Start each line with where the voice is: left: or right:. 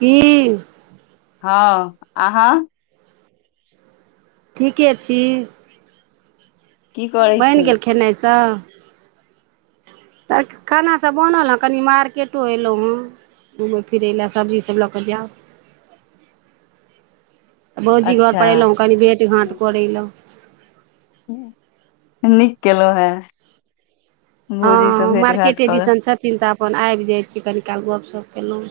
right: की
left: हाँ आहाँ
right: ठीके छी
left: की करै छी
right: बनि गेल खेनाइ सब तऽ खाना सभ बनल हेँ कनि मार्केटो एलहुँ हेँ घूमय फिरय लेल सब्जी सभ लऽ कऽ जैब भौजी घर
left: अच्छा
right: पर एयलहुँ कनि भेट घाँट करलहुँ
left: नीक केलहु हें भौजी सँ भेट घाट करऽ
right: चिन्ता कोन आबि जाइ छी कनि काल गपशप कयलहुँ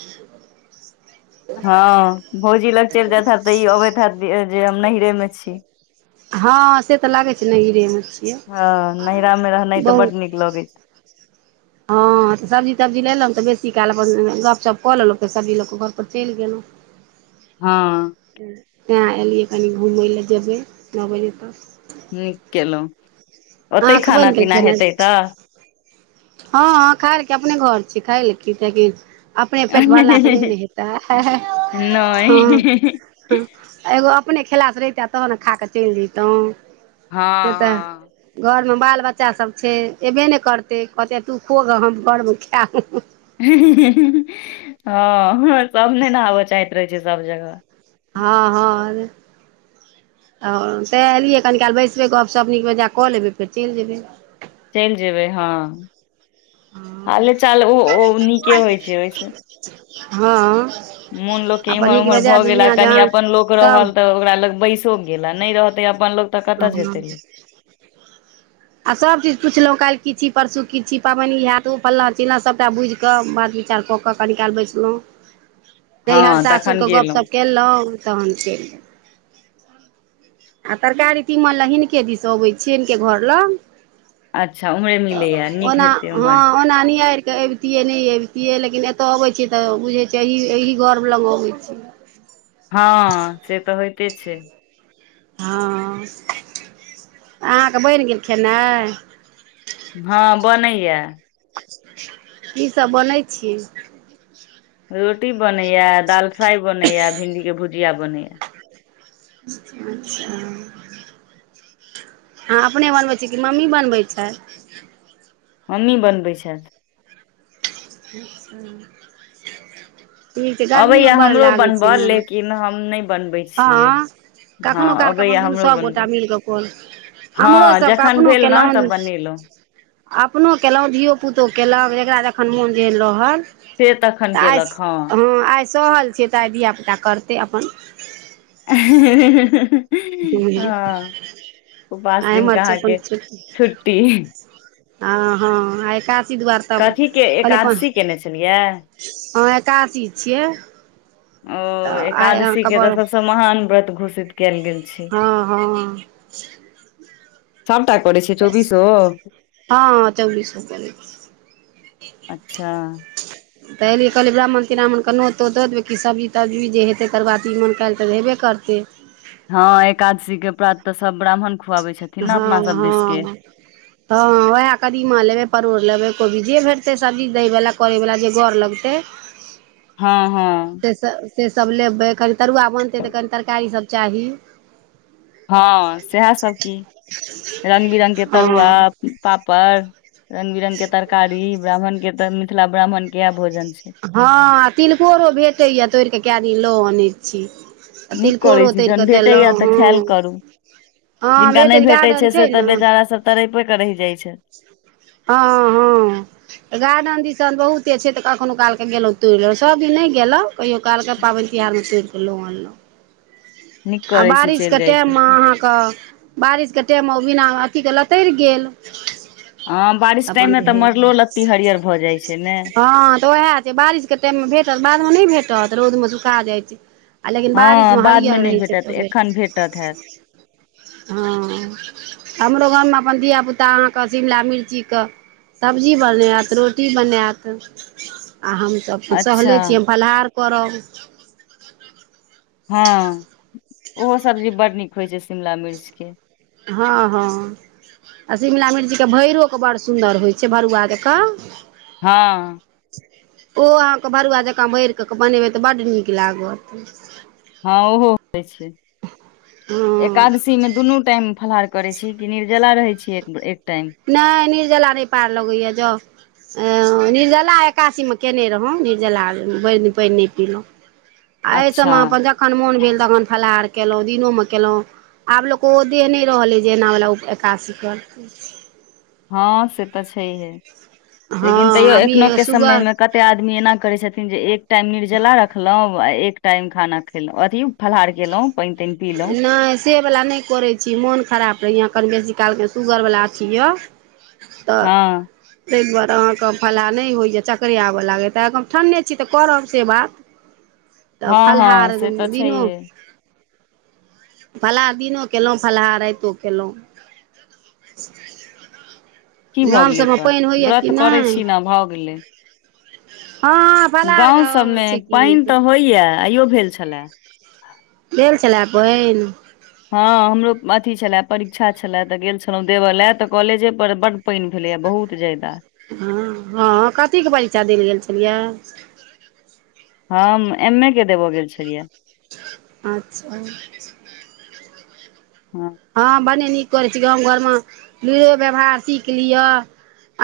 left: हाँ भौजी लग चलि जायइत हब तऽ ई अबैत हेत जे हम नहिैरे में छी
right: हाँ से तऽ लागै छै ने नहिरे में
left: हँ नैहरा मे
right: छै
left: रहनाइ तऽ बड नीक
right: बहुत
left: लगै छै
right: हाँ तऽ सब्जी तब्जी लेलहुँ तऽ बेसी काल अपन गप शप कऽ लेलहुँ सब्जी लोकऽ केऽ घरपर चलि गेलहुँ [inaudible]
left: हाँ
right: तै एलिये कनि घुमय लए जेबै नो बजे तक
left: नीक केलउ ओते
right: अहाँके
left: खाना
right: बनि
left: पीना हेतै तऽ
right: हाँ हाँ खाई लऽ की अपने घर छी खाय लऽ की हेतै अपने पेट भरला सँ नहि ने हेतै हाँ हाँ
left: नहि
right: एगो अपने खेला सँ रहितो तहन ने खा कऽ चलि जैतहुँ से तऽ
left: हँ
right: घर में बाल बच्चा सभ छै अयबे नै करतै कहते तू खो गऽ हम घर में खैब
left: है है हाँ सब ने आबैय चाहैत रहै छै सब जगह
right: हाँ हाँ आ तैं एलै कनि काल बैसबै गप शप नीक से लेबै फेर चलि जेबै
left: चलि जेबै हाँ हाले चाल ओ नीके होइत छै ओहि सँ
right: हँ
left: मोन लोकके
right: अपन
left: इम्हर
right: नीक
left: ओम्हर
right: बेजाय
left: भऽ गेला
right: दुनिआँ
left: कनि
right: जहान
left: अपन लोक
right: सब
left: रहल तऽ ओकरा लग बैसो गेला नहि रहल तय अपन लोग त कते
right: हँ
left: जेते
right: [inaudible] आ सब चीज पुछलहुँ काल्ह कि छी परसू की छी पाबनि हयैत ओ फल्ला चिल्ला सभटा बुझि बात विचार कऽ कऽ कनी काल बैसलहु नैहर
left: हँ
right: सासुर
left: तखन
right: के गप
left: गेलहुँ
right: सप केलहुँ तहन चैल गेल आ तरकारी तीमन ल हिनके दिस अबैत छियनक के घर लग
left: अच्छा उम्हरे मिलैया नीक
right: ओना
left: हेतै
right: हँ
left: उम्हर
right: ओना नियाइर के अबितियै नहि अबितियै लेकिन एतऽ अबैत छियै तऽ बुझै छियै एहि गर्व लग अबै छी
left: हँ से तऽ होयइते छै
right: हँ अहाँके बैन गेल खेनाइ
left: हँ बनैया
right: कि सस बनै छी
left: रोटी बनैया दाल फ्राइ बनैया भिण्डी के भुजिया बनैया
right: अच्छा हँ अपने बनबैत छी कि मम्मी बनबै छैथ
left: मम्मी बनबैत छैथ
right: [inaudible] ठीक छै गर्मियो
left: अबैया
right: बड़
left: हमरो
right: लागै छै
left: बनबऽ
right: ने
left: लेकिन हम नहि बनबै छियै
right: हँ
left: हँ
right: कखनहुँ कालके अपन
left: अबैया
right: दुनू
left: हमरो
right: सभगोटा
left: बनबऽ
right: मिलि कऽ क
left: हँ
right: हमरोसभके
left: जखन
right: अपनो
left: भेल ने
right: कयलहुँ
left: तऽ बनेलहुँ
right: अपनो कलहुँ धियो पुतो कयलहुँ जकरा जखन मोन भेल रहल
left: से तखन
right: तऽ आइ
left: केलक
right: हँ आइ सहल छै तऽ आइ धियापुता करतै अपन
left: आ हे हे हे
right: हूँ
left: हँ उपास
right: आइ
left: दिन क
right: हमर छै अपन
left: आहाँके छुट्टी
right: आ हँ आ एकाशी द्वाअदस तब
left: कथी के
right: कहलियै प
left: एकादशी केने छलियै
right: हँ एकादसी छियै
left: ओ
right: तऽ आइ
left: एकादशी
right: अहाँके
left: के तऽ
right: अपन
left: सबस महान व्रत घोषित कयल गेल छै
right: हँ हँ
left: सभटा करै छै चौबीसो
right: हँ चौबिस रुपया ल छिये
left: अच्छा
right: तऽ एलियै कहलिय ब्राह्मणि्राम्मणकेणोतो द देबै सब्जी तब्ज़ी जे हेै तकर बाद ई मन काल तऽ हेबे करते
left: हँ एकादशी के प्रात तऽ सब ब्राह्मण खुआबै छथिन ने अपना
right: हँ
left: सब देिश के
right: [inaudible] हँ ओएह कदीमा लेबै परोड़ लेबै कोबी जे भेटतै सब्जी दैयवला करैवला जे गर लगतै
left: हँ हँ
right: से सब से सभ लेबै कनि तरुआ बनतै तऽ कनि तरकारी सभ चाही
left: हँ सएहसभ की रंग बिरंग के तरुआ
right: हँ
left: पापड़ रंग बिरंग के तरकारी ब्राह्मण के तऽ मिथिला ब्राह्मण के इएह भोजन छै
right: हँ आ तिलकोरो भेटैया तोड़ि कऽ कए दिन लऽ अनै छी आ
left: नीक करैत
right: तिलकोरो
left: छी
right: तोड़ि
left: जखन
right: कऽ
left: भेटैया
right: देलहुँ
left: तऽ ख्याल
right: हँ
left: करू
right: हँ
left: जिनका
right: भेटै
left: नहि भेटैत
right: गार्डन
left: छै से तऽ बेचाराभ तरपेके रहि जाइत छै
right: ह हँ गार्डन दिशन बहुते छै तऽ कखनो काल के गेलहुं तोड़ि लेल सब दिन नहि गेलहु कहियो कालके पाबैन तिहारमे तोड़ कऽ लहुँ अनलहुँ
left: नीक
right: आ
left: करै छी
right: बारिस
left: चलि
right: के
left: जाइ
right: टाइम
left: छी
right: मे अहाँ कऽ बारिशके टाइममे ओ बिना अथीके लतैर गेल
left: हँ
right: त
left: बारिश टाइम
right: अपन
left: मे तऽ
right: भेल
left: मरलो लत्ती हरियर भऽ जाइ छै ने
right: हँ तऽ उएह छै बारिश केते मे भेटत बाद मे नहि भेटत रौद मे सुखा जाइत छै आ लेकिन बारिश
left: हँ
right: मे
left: बाद
right: हरियर
left: नहि
right: रहै छै
left: भेटत
right: त
left: एखन
right: भेट
left: भेटत हैत
right: हँ हमरो गाममे अपन धिय पुता ता अहाँके शिमला मिर्चीके सब्जी बनायत रोटी बनायत आ हम त अपन
left: अच्छा
right: सहले छी हम फलाहार करब
left: हँ ओहो सब्जी बड्ड नीक होइ छै शिमला मिर्चके
right: हँ हँ आ शिमला मिर्चीके भरिरोके बड़ सुन्दर होइ छै भरुआ जेकऽ
left: हँ
right: ओ अहाँके भरुआ जकाँ भरि कऽ बनेबै तऽ बड्ड नीक लागत
left: हँ ओहो होइ छै
right: हँ
left: एकादशी मे दुनू टाईम फलहार करे छी की निर्जला रहे छी एक टाईम
right: नहि निर्जला नहि पार लगैया जाउ निर्जला एकासीमे कयने रहौँ निर्जला भरि दिन पैन नहि पीलहुँ एहि
left: अच्छा
right: सभमे अपन जखन मोन भेल तखन फलाहार कयलहुँ दिनोमे कयलहुँ आब लोक कऽ ओ देह नइ रहलैइ जे एनावला ओ एकादसी करत
left: हँ से तऽ छैहे लेकिन तैयो
right: हँ अभी
left: एखन के
right: सुगर
left: समयमे कत कते आदमी एना करै छथिन जे एक टाईम निर्जला रखलहुँ आ एक टाईम खाना खेलहुँ अथी फलाहार केलहुँ पानि तानि पीलहुँ
right: नहि से बला नइ करै छी मोन खराब रहैए कनी बेसी कालके सुगरवला अथि यऽ तऽ
left: हँ
right: ताहि दुआरे अहाँके फलाहार नहि होइए चकरे आबय लागय तऽ हम ठण्ने छी तऽ करब से बात तब
left: हँ
right: फलहार
left: हँ से तऽ
right: दिनो
left: छैहे
right: फलाहार दिनो केलहुँ फलाहार राइतो केलहुँ गाम सभमे पानि होइए की नैय
left: हँ भऽ गेलै
right: हँ
left: गाँव
right: फलाहारके
left: सभमे
right: छै कि
left: पाइन तऽ होइ यऽ आइयो भेल छलए
right: भेल छले पाइन
left: हँ हमरो अथी छलेय परीक्षा छलेए तऽ गेल छलहुँ देबय लए तऽ कॉलेजे पर बड्ड पाइन भेलै ए बहुत जायदा
right: हँ हँ कथीके परीक्षा देल गेल छलियै
left: हम एम ए के देबऽ गेल छलियै
right: अच्छा
left: हँ
right: हँ बने नीक करै छी गांव घरमे लूइरो व्यवहार सीख लिअ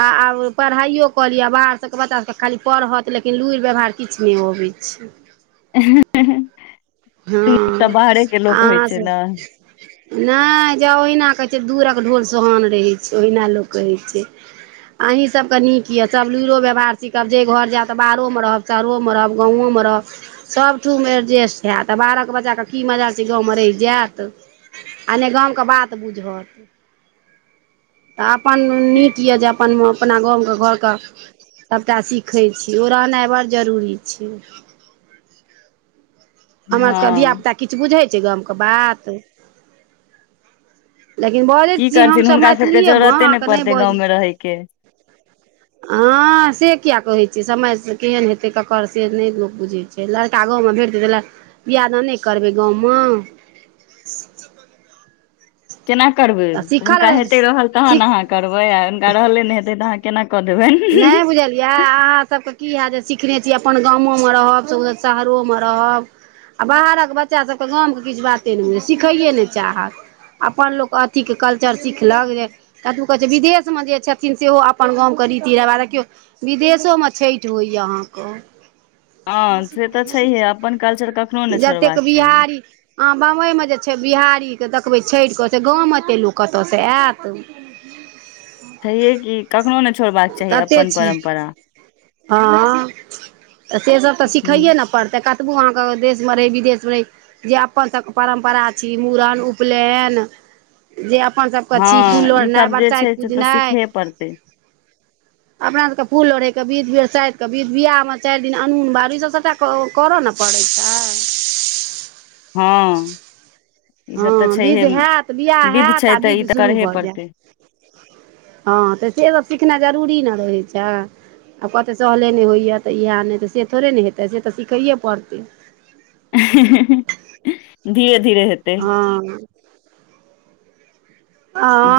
right: आ आब पढ़ाईयो क लिअ बाहर सबके बच्चा सबके खाली पढ़त लेकिन लुरि व्यवहार किछ नइ अबै छै
left: [unintelligible]
right: हँ
left: बाहरेके लोक होइ
right: अहाँ
left: छै
right: सब
left: न
right: [inaudible] नहि जाउ ओहिना कहै छै दूरक ढोल सोहान रहै छै ओहिना लोक कहै छै आहि सब के नीक ये सब लुरो व्यवहार सीखब जे घर जायब तऽ बाहरो मे रहब शहरो म रहब गाँवो म रहब सबठुम एरजेष्ट हैत बाहरक बच्चाके की मजाल छै गाँवमे रहि जायत आ नहि गामके बात बुझत तऽ अपन नीक ये जे अपन अपना गामके घरके सभटा सीखै छी ओ रहनाइ बड्ड जरूरी छै हमरा सबके धिया
left: हँ
right: पुता किछ बुझै छै गाम के बात लेकिन बजै
left: की
right: छी
left: करथिन
right: हमसभ
left: हुनका सबके
right: मैथिलीये मऽ
left: जरूरते
right: अहाँके नहि
left: पड़तै
right: बज
left: गाँवमे रहयके
right: [inaudible] हँ से कए कहैत छी समयसँ केहन हेतै ककर से नहि लोक बुझै छै फेर लड़का गाँवमे भेटतै तऽ बियाह दान नइ करबै गाँवम
left: केना करबै
right: तऽ सीखल
left: हुनका
right: रहै
left: हेते रहल
right: सीख
left: तहन अहाँ करबै आ हुनका रहले ने हेतै तऽ अहाँ केना कऽ देबैन
right: इएह अहाँसभके की हैत जे सिखने छी अपन गाम म रहब शहरो म रहब आ बाहरक बच्चा सभके गाम के किछु बाते नहि बुझै छै सिखैए नइ चाहत अपन लोक अथीके कल्चर सिखलक जे [unintelligible] कहै छै विदेश मे जे छथिन सेहो अपन गामके रीती रीबाज देखियौ विदेशो मे छैठ होइ यऽ अहाँ कऽ
left: हँ से तऽ छैहे अपन कल्चर कखनो नहि
right: जतेक
left: छोड़बाक चाही
right: बिहारी हँ बम्बइमे जे छै बिहारीके देखबै छठि कऽ से गाव मऽ एतेक लोक कतयसँ आयत
left: छैे कि कखनो नहि छोड़बाक चाही
right: ततेक
left: अपन
right: छै
left: परम्परा
right: हँ तऽ से सभ तऽ
left: हूँ,
right: सिखैए नऽ पड़तै क तऽ भगवानके देशमे रहै विदेशमे रहै [unintelligible] जे अपन सभके परम्परा छै मूड़न उपनयन जे अपन सभके छी फूल लोढ़नाइ बरसाइत पूजनाइ
left: परते
right: अपना सबके फूल लढ़ेके बिध बेर साइ के बिध बियाह में चारि दिन अनून बाइर इ सभ सभटा करऽ ने पड़ै छै
left: हँ ई
right: हँ
left: सब तऽ
right: विध
left: छैहे
right: हैत विवाह
left: विध
right: हैत
left: छै
right: आ
left: तऽ ई
right: विधि
left: तऽ
right: शुरू
left: करहे
right: भऽ जायत
left: पड़तै
right: हँ तऽ सेहो सिखनाइ जरूरी ने रहै छै आ सहले नहि होइए तऽ इएह नहि तऽ से थोड़े ने हेतै से तऽ सिखैयए पड़तै
left: धीरे धीरे हेत
right: हँ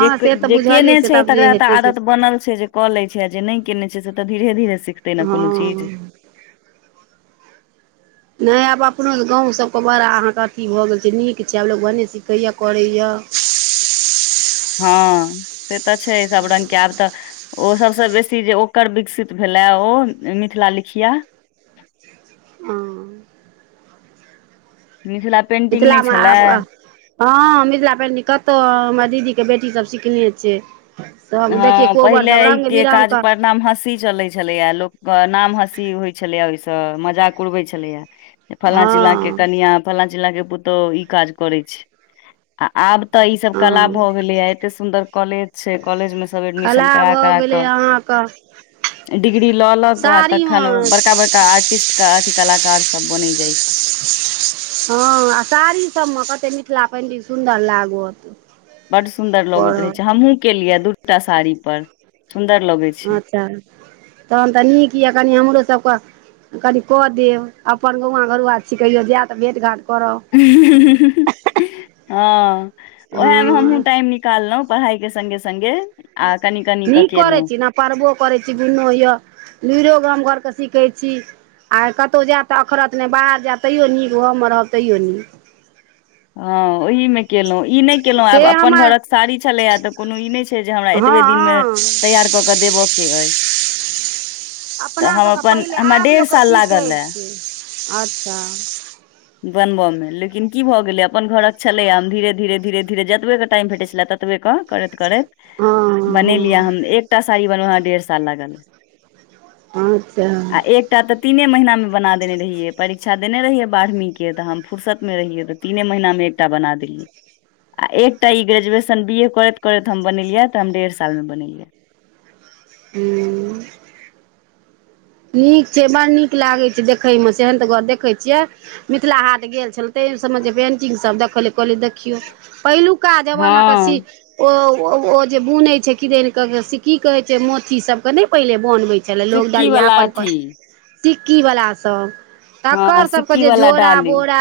left: जे
right: से तऽ
left: जे केयने
right: बुझलियै से
left: छै
right: तऽ आब जे
left: तकरा तऽ
right: हेतै से
left: आदत बनल छै जे कऽ लै छै आ जे नहि केयने छै से तऽ धीरे धीरे सिखते ने कोनो चीज
right: हँ नहि आब अपनो गाँव सभके बड़ा अहाँके अथी भऽ गेल छै नीक छै आब लोको भने सिखैया करैए
left: हँ से तऽ छै सब रंग के आब तऽ ओ सभसँ बेसी जे ओकर विकसित भेलए ओ मिथिला लिखिया
right: हँ
left: मिथिला पेन्टिंग नहि
right: मिथिलामे
left: छलै
right: आब हँ मिथिला पेंटिंग कतहु हमर दीदीके बेटी सब सिखने छै सभ देखियै
left: ह
right: कोबर
left: पहिले
right: सभ
left: एहि
right: रङ्ग
left: के काज
right: बिरङ्गके
left: परणाम हँसी चले छै छलैया लोकके नाम हँसी होइ छलैया ओहिसँ मजाक उड़बै छलैया फल्ला चिलला के
right: हँ
left: कनिया फल्ला चिल्ला के पुतोहु ई काज करै छै आ आब तऽ ई सब कला
right: हँ
left: भऽ गेले य एते सुंदर कॉलेज छै कॉलेज मे सब
right: कला
left: एडमिशन करा
right: भऽ
left: करा
right: गेलै
left: कऽ
right: अहाँके
left: डिग्री लऽ लक आ
right: साड़ीमे
left: तखन ओ बड़का बड़का आर्टिस्ट के अथि कलाकार सब बने जाइ छै
right: हँ आ साड़ीसभमे कतेक मिथिला पेन्टिंग सुन्दर लागत
left: बड सुंदर लगैत रहे छै
right: करब
left: हमहुूँ केलियै दूटा साड़ी पर सुन्दर लगै छै
right: अच्छा तहन तऽ नीक यए कनि हमरोसभके कनि कऽ देब अपन गौआँ घरुआ छि कहियो जाय तऽ भेट घाट करब
left: हँ ओएहमे
right: हँ
left: हमहुूँ टाइम निक निकाल लहुँ पढ़ाई के संगे संगे आ कनि कनि कऽ
right: निक करै
left: केलहुँ
right: छि न पढबो करैत छी दुुनो यए लुइरो मैं गाम घरके सीखै छी आ कतहु जायतऽ अखरत नहि बाहर जायत तैयो नीक घमे रहब तैयो नीक
left: हँ ओहिमे केलहुँ ई नहि केलहुँ
right: से
left: आब अपन
right: हमर
left: घरक साड़ी छलैएा तऽ कोनो ई नहि छै जे हमरा एतबे दिनमे
right: हँ
left: तैयार कऽ केऽ देबय के अइ तऽ हम
right: अपनासभके
left: अपन
right: पहिले
left: हमरा
right: आब
left: डेढ़
right: लोककेँ
left: साल
right: सीखै
left: लागल ए
right: छै अच्छा
left: बनबय मे लेकिन की भऽ गेलै अपन घरक छलेय धीरे धीरे धीरे धीरे जतबे के टाइम भेटे छले ततबे के करैत करैत
right: हँ
left: बनेलियै
right: हँ
left: हम एकटा साड़ी बनहं डेढ़ साल लागल
right: अच्छा
left: आ एकटा तऽ तीने महिना मे बना देने रहियै परीक्षा देने रहिय बारहीं तऽ हम फुरसतमे रहियै तऽ तीने महीनामे एकटा बना देलियै आ एकटा ई ग्रेजुएशन बी ए करैत करैत हम बनेलियै तऽ हम डेढ़ सालमे बनेलियै
right: हूँ नीक छै बड़ नीक लागे छै देखे में सेहन तऽ घर देखे छियै मिथिला हाट गेल छल तही सभमे जे पेन्टिंगसभ देखल लेल कहल देखियौ पहिलुका जमानाके सी
left: हँ
right: ओ ओ जे बुने छै किदन के से की कहे छै मोति सब के ने पहिले बनबे छै छलय लोक
left: सिक्की
right: डलिया
left: वाला
right: अपन
left: अथी
right: सिक्की वला सभ
left: हँ
right: तकर सबके
left: सिक्की
right: जे
left: वाला
right: झोरा
left: डाली
right: बोरा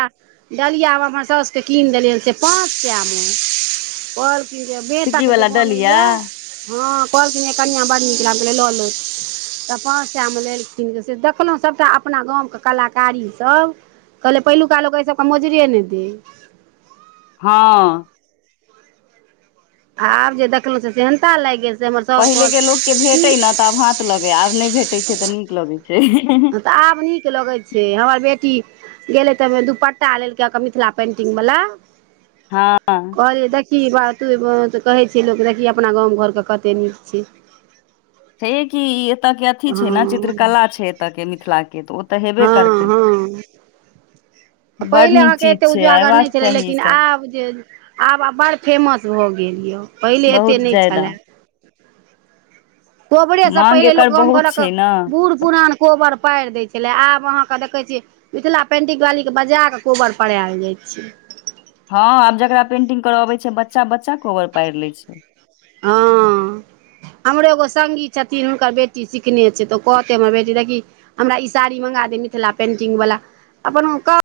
right: डलिआमे हमर सउसके कीन देलिय से पाँच सएमे आओर क जे
left: सिक्की
right: बेसक जे
left: वाला डलिया
right: बनैया हँ कहलखिन कनिआँ बड़ नीक लागलै लऽ ले तऽ पाँच सएहमे लेलखिन से देखलहुँ सभटा अपना गामके कलाकारीसभ कहलै पहिलुका लोक एहि सबके मौजरेए नहि देै
left: हँ
right: आब जे देखलहुं से सेेहनता लाग गेल से हमर साउस कहल
left: पहिलेके लोकके भेटै ने तऽ आब हाथ लगै आब नहि भेटैत छै तऽ नीक लगैत
right: की
left: छै
right: तऽ आब नीक लगै छै हमर बेटी गेलै तऽ ओहि दुपट्टा लेलकै मिथिला पेंटिंग वला
left: हँ
right: अरे देखही बात तू तऽ कहै छ लोक देखही अपना गाम घरके कते नीक छै
left: छै कि एतयके अथी छै ने
right: हँ
left: चित्रकला छै एतयके मिथिलाके तऽ तऽ हेबे
right: हँ
left: करतै
right: हँ
left: बड
right: पहिले
left: नीक
right: अहाँके
left: चीज
right: एतेक
left: छै
right: उजागर नहि
left: अयबाक
right: छलै
left: चाही ई
right: लेकिन
left: सब
right: आब जे आब आब बड़ फेमस भऽ गेल यऽ पहिले एते
left: बहुत
right: नहि
left: ज्यादा
right: छलए गोबरे से
left: मांग
right: पहिले लोक
left: एकर
right: गाम
left: बहुत
right: घरक
left: छै ने
right: बूढ़ बुढ़ान कोबर पार दै छलै आब अहाँके देखै छियै मिथिला पेंटिंग वालीके बजा कऽ कोबर परायल जाइत छै
left: हँ आब जकरा पेंटिंग कर अबै छै बच्चा बच्चा कोबर पार ले छै
right: हँ हमरो एगो सङ्गी छथिन हुनकर बेटी सिखने छै तऽ कहते हमर बेटी देखी हमरा ई साड़ी मंगा दे मिथिला पेंटिंग वला अपन कह